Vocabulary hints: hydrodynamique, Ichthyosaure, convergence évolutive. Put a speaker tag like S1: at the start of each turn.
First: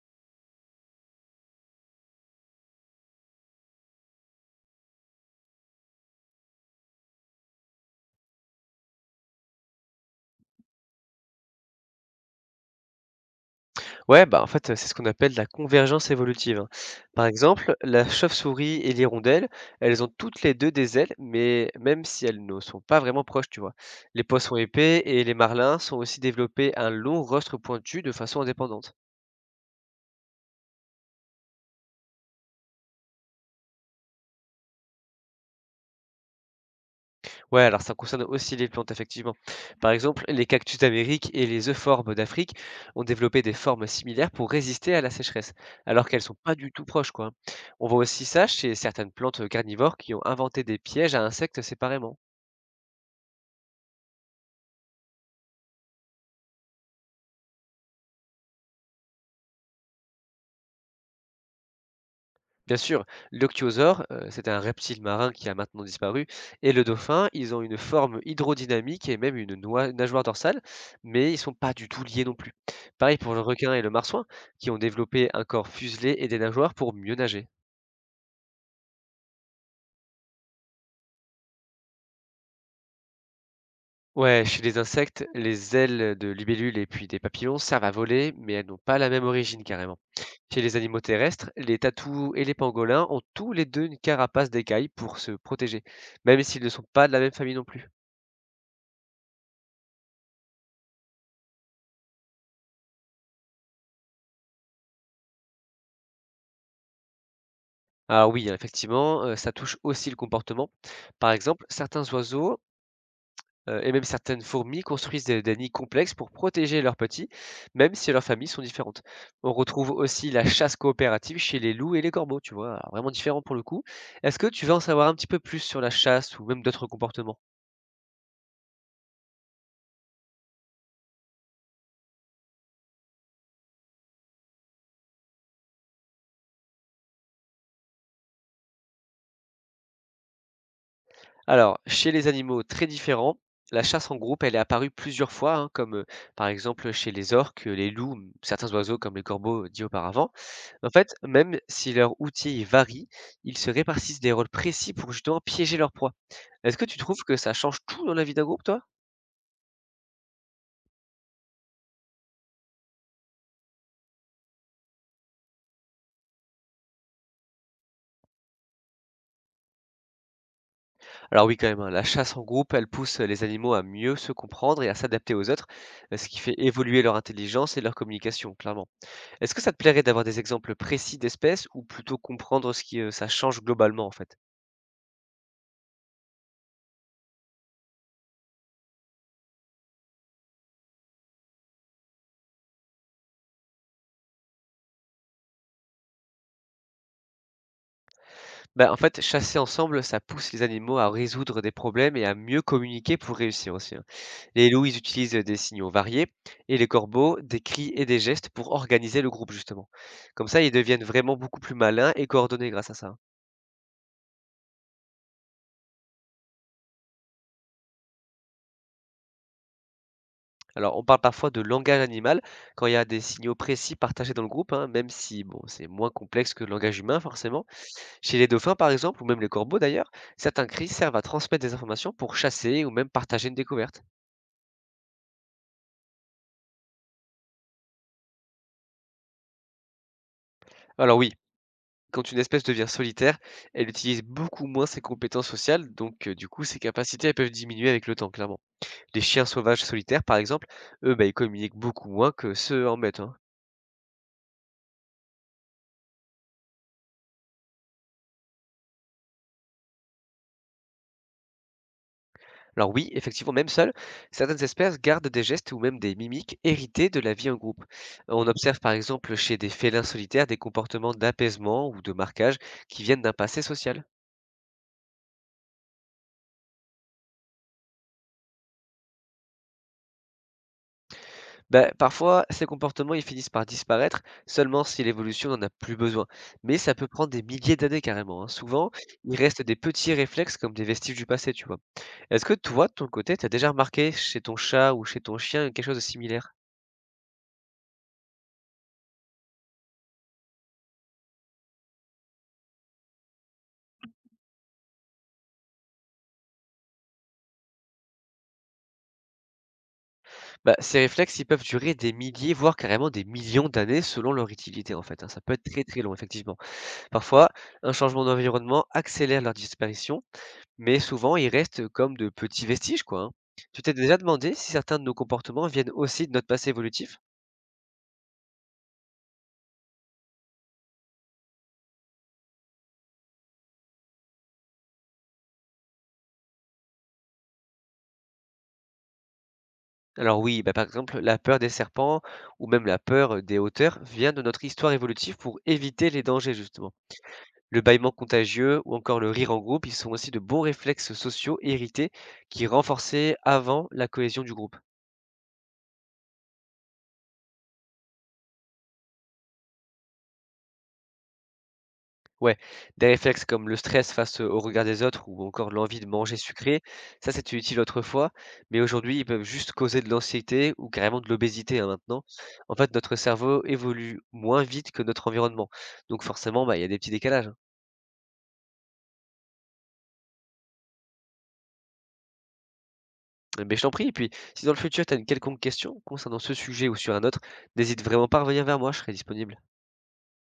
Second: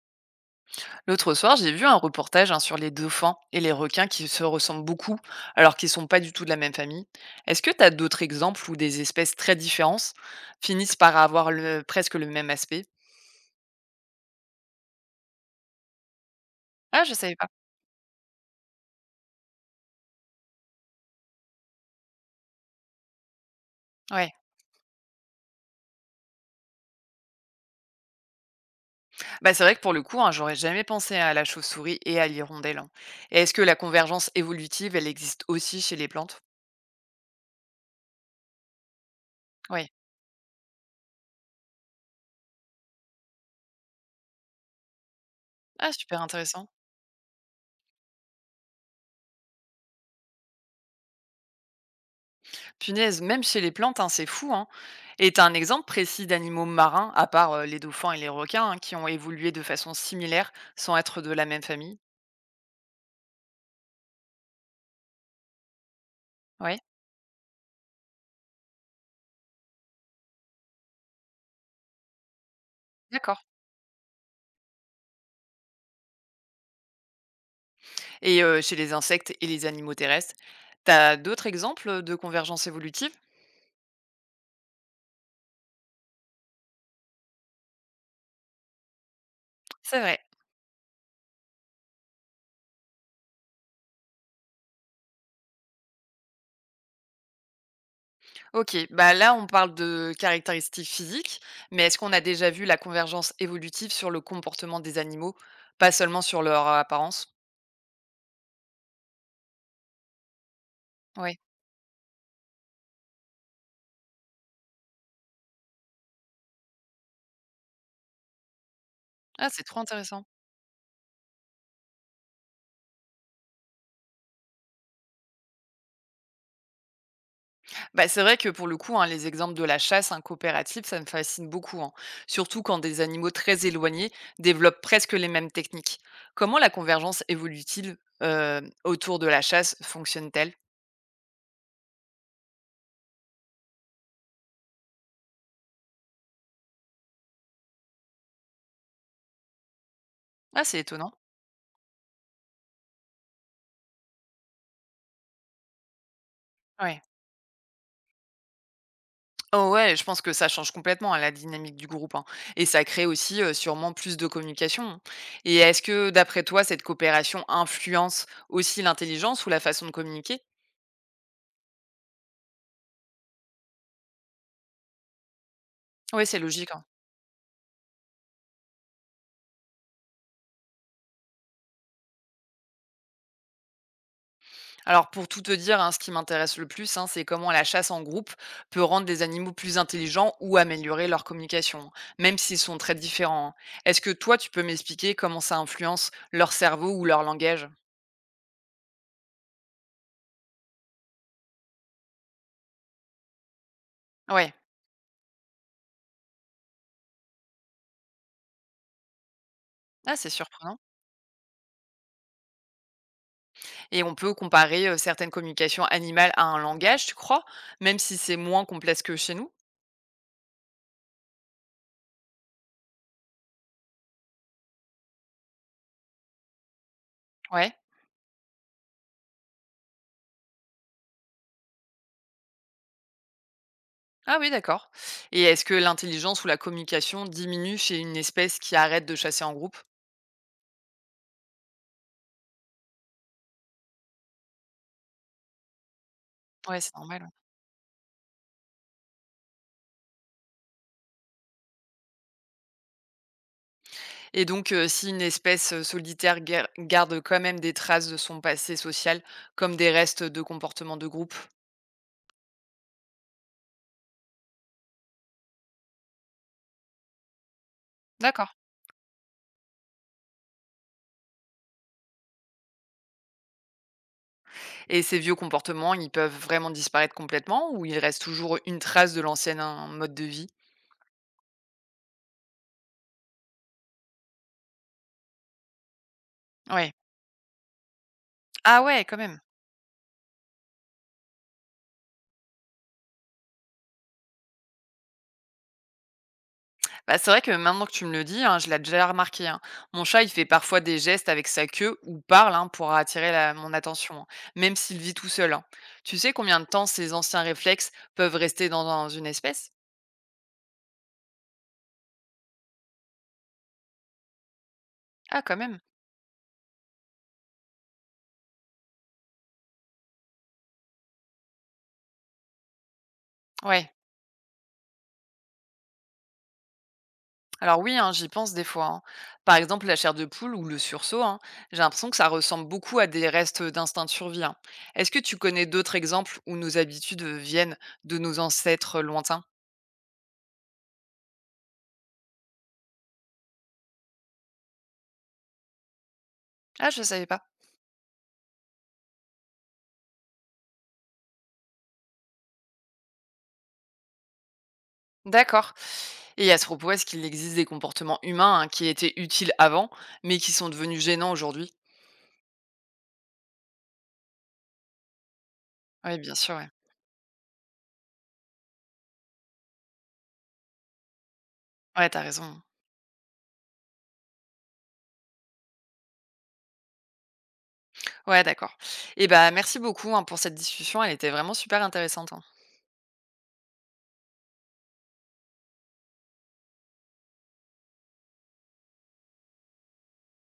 S1: L'autre soir, j'ai vu un reportage hein, sur les dauphins et les requins qui se ressemblent beaucoup, alors qu'ils sont pas du tout de la même famille. Est-ce que tu as d'autres exemples où des espèces très différentes finissent par avoir presque le même aspect?
S2: Ouais, bah, en fait, c'est ce qu'on appelle la convergence évolutive, hein.
S1: Ah, je
S2: Par
S1: savais pas.
S2: exemple, la chauve-souris et l'hirondelle, elles ont toutes les 2 des ailes, mais même si elles ne sont pas vraiment proches, tu vois? Les
S1: Ouais.
S2: poissons épais et les marlins sont aussi développés un long rostre pointu de façon indépendante.
S1: Bah, c'est vrai que pour le coup, hein, j'aurais jamais pensé à la chauve-souris et à l'hirondelle, hein. Et est-ce que la convergence évolutive, elle existe aussi chez les plantes?
S2: Ouais, alors ça concerne aussi les plantes, effectivement.
S1: Oui.
S2: Par exemple, les cactus d'Amérique et les euphorbes d'Afrique ont développé des formes similaires pour résister à la sécheresse,
S1: Ah,
S2: alors
S1: super
S2: qu'elles sont pas
S1: intéressant.
S2: du tout proches, quoi. On voit aussi ça chez certaines plantes, carnivores qui ont inventé des pièges à insectes séparément.
S1: Punaise, même chez les plantes, hein, c'est fou, hein. Et tu un exemple précis d'animaux marins, à part les dauphins et les requins, hein, qui ont évolué de façon similaire sans être de la même famille?
S2: Bien sûr, l'Ichthyosaure, c'était un reptile marin qui a maintenant disparu et
S1: Oui,
S2: le dauphin, ils ont une forme hydrodynamique et même une noi nageoire dorsale, mais ils sont pas du tout liés non plus. Pareil pour
S1: d'accord.
S2: le requin et le marsouin, qui ont développé un corps fuselé et des nageoires pour mieux nager.
S1: Et chez les insectes et les animaux terrestres, t'as d'autres exemples de convergence évolutive?
S2: Ouais, chez les insectes, les ailes de libellule et puis des papillons servent à voler, mais elles n'ont pas la même origine carrément.
S1: C'est vrai.
S2: Chez les animaux terrestres, les tatous et les pangolins ont tous les 2 une carapace d'écailles pour se protéger, même s'ils ne sont pas de la même famille non plus.
S1: Ok, bah là on parle de caractéristiques physiques, mais est-ce qu'on a déjà vu la convergence évolutive sur le comportement des animaux, pas seulement sur leur apparence?
S2: Alors oui, hein, effectivement, ça touche aussi le comportement. Par
S1: Oui.
S2: exemple, certains oiseaux, et même certaines fourmis construisent des nids complexes pour protéger leurs petits, même si leurs familles sont différentes.
S1: Ah,
S2: On
S1: c'est trop
S2: retrouve
S1: intéressant.
S2: aussi la chasse coopérative chez les loups et les corbeaux, tu vois? Alors vraiment différent pour le coup. Est-ce que tu veux en savoir un petit peu plus sur la chasse ou même d'autres comportements?
S1: Bah, c'est vrai que pour le coup, hein, les exemples de la chasse, hein, coopérative, ça me fascine beaucoup, hein, surtout quand des animaux très éloignés développent presque les mêmes techniques. Comment la convergence évolue-t-il autour de la chasse fonctionne-t-elle?
S2: Alors, chez les animaux très différents, la chasse en groupe, elle est apparue plusieurs fois, hein, comme par exemple chez les orques, les loups, certains oiseaux comme les corbeaux dit auparavant.
S1: Ah, c'est
S2: En
S1: étonnant.
S2: fait, même si leurs outils varient, ils se répartissent des rôles précis pour justement piéger leur proie. Est-ce que tu
S1: Ouais.
S2: trouves que ça change tout dans la vie d'un groupe, toi?
S1: Oh ouais, je pense que ça change complètement hein, la dynamique du groupe, hein. Et ça crée aussi sûrement plus de communication, hein. Et est-ce que, d'après toi, cette coopération influence aussi l'intelligence ou la façon de communiquer?
S2: Alors oui, quand même, hein, la chasse en groupe, elle pousse les animaux à mieux se comprendre et à s'adapter aux autres,
S1: Oui,
S2: ce qui
S1: c'est
S2: fait
S1: logique, hein.
S2: évoluer leur intelligence et leur communication, clairement. Est-ce que ça te plairait d'avoir des exemples précis d'espèces ou plutôt comprendre ce qui, ça change globalement, en fait?
S1: Alors pour tout te dire, hein, ce qui m'intéresse le plus, hein, c'est comment la chasse en groupe peut rendre les animaux plus intelligents ou améliorer leur communication, même s'ils sont très différents, hein. Est-ce que toi, tu peux m'expliquer comment ça influence leur cerveau ou leur langage?
S2: Bah, en fait, chasser ensemble, ça pousse les animaux à résoudre des problèmes et à mieux communiquer pour réussir aussi, hein.
S1: Ouais,
S2: Les loups, ils utilisent, des signaux variés et les corbeaux, des cris et des gestes pour organiser le groupe, justement.
S1: ah, c'est
S2: Comme ça, ils
S1: surprenant.
S2: deviennent vraiment beaucoup plus malins et coordonnés grâce à ça, hein.
S1: Et on peut comparer certaines communications animales à un langage, tu crois, même si c'est moins complexe que chez nous?
S2: Alors, on parle parfois de langage animal quand il y a des signaux précis partagés dans le groupe, hein, même si, bon, c'est moins complexe que le langage humain, forcément.
S1: Ouais.
S2: Chez les dauphins, par exemple, ou même les corbeaux d'ailleurs, certains cris servent à transmettre des informations pour chasser ou même partager une découverte.
S1: Ah oui, d'accord. Et est-ce que l'intelligence ou la communication diminue chez une espèce qui arrête de chasser en groupe?
S2: Alors oui, quand une espèce devient solitaire, elle utilise beaucoup moins ses compétences sociales, donc du coup ses
S1: Ouais, c'est
S2: capacités
S1: normal.
S2: elles peuvent diminuer avec le temps, clairement. Les chiens sauvages solitaires, par exemple, eux, bah, ils communiquent beaucoup moins que ceux en meute. Hein.
S1: Et donc, si une espèce solitaire guer garde quand même des traces de son passé social, comme des restes de comportements de groupe.
S2: Alors oui, effectivement, même seuls, certaines espèces gardent des gestes ou même des mimiques héritées de la vie en groupe. On
S1: D'accord.
S2: observe par exemple chez des félins solitaires des comportements d'apaisement ou de marquage qui viennent d'un passé social.
S1: Et ces vieux comportements, ils peuvent vraiment disparaître complètement ou il reste toujours une trace de l'ancien in mode de vie?
S2: Bah, parfois, ces comportements, ils finissent par disparaître seulement si l'évolution n'en a plus besoin. Mais
S1: Ouais.
S2: ça peut prendre des milliers d'années carrément, hein.
S1: Ah
S2: Souvent,
S1: ouais, quand
S2: il
S1: même.
S2: reste des petits réflexes comme des vestiges du passé, tu vois. Est-ce que toi, de ton côté, t'as déjà remarqué chez ton chat ou chez ton chien quelque chose de similaire?
S1: Bah, c'est vrai que maintenant que tu me le dis, hein, je l'ai déjà remarqué, hein. Mon chat, il fait parfois des gestes avec sa queue ou parle, hein, pour attirer la mon attention, hein, même s'il vit tout seul, hein. Tu sais combien de temps ces anciens réflexes peuvent rester dans un une espèce?
S2: Bah, ces réflexes, ils peuvent durer des milliers, voire carrément des millions d'années selon leur utilité, en fait, hein. Ça
S1: Ah
S2: peut
S1: quand
S2: être
S1: même,
S2: très très long, effectivement. Parfois, un changement d'environnement accélère leur disparition. Mais souvent, ils restent comme de petits vestiges, quoi, hein. Tu
S1: ouais.
S2: t'es déjà demandé si certains de nos comportements viennent aussi de notre passé évolutif?
S1: Alors oui, hein, j'y pense des fois, hein. Par exemple, la chair de poule ou le sursaut, hein, j'ai l'impression que ça ressemble beaucoup à des restes d'instinct de survie, hein. Est-ce que tu connais d'autres exemples où nos habitudes viennent de nos ancêtres lointains?
S2: Alors oui, bah, par exemple, la peur des serpents ou même la peur des hauteurs vient de notre histoire évolutive pour éviter les dangers,
S1: Ah,
S2: justement.
S1: je ne savais pas.
S2: Le bâillement contagieux ou encore le rire en groupe, ils sont aussi de bons réflexes sociaux hérités qui renforçaient avant la cohésion du groupe.
S1: D'accord. Et à ce propos, est-ce qu'il existe des comportements humains hein, qui étaient utiles avant, mais qui sont devenus gênants aujourd'hui?
S2: Ouais, des réflexes comme le stress face, au regard des autres ou encore l'envie de
S1: Oui,
S2: manger
S1: bien sûr, ouais.
S2: sucré, ça c'était utile autrefois, mais aujourd'hui ils peuvent juste causer de l'anxiété ou carrément de l'obésité, hein,
S1: Ouais, t'as
S2: maintenant.
S1: raison, hein.
S2: En fait, notre cerveau évolue moins vite que notre environnement, donc forcément, bah, il y a des petits décalages, hein.
S1: Ouais, d'accord. Et bah merci beaucoup hein, pour cette discussion, elle était vraiment super intéressante, hein.
S2: Mais je t'en prie et puis si dans le futur tu as une quelconque question concernant ce sujet ou sur un autre, n'hésite vraiment pas à revenir vers moi, je serai disponible.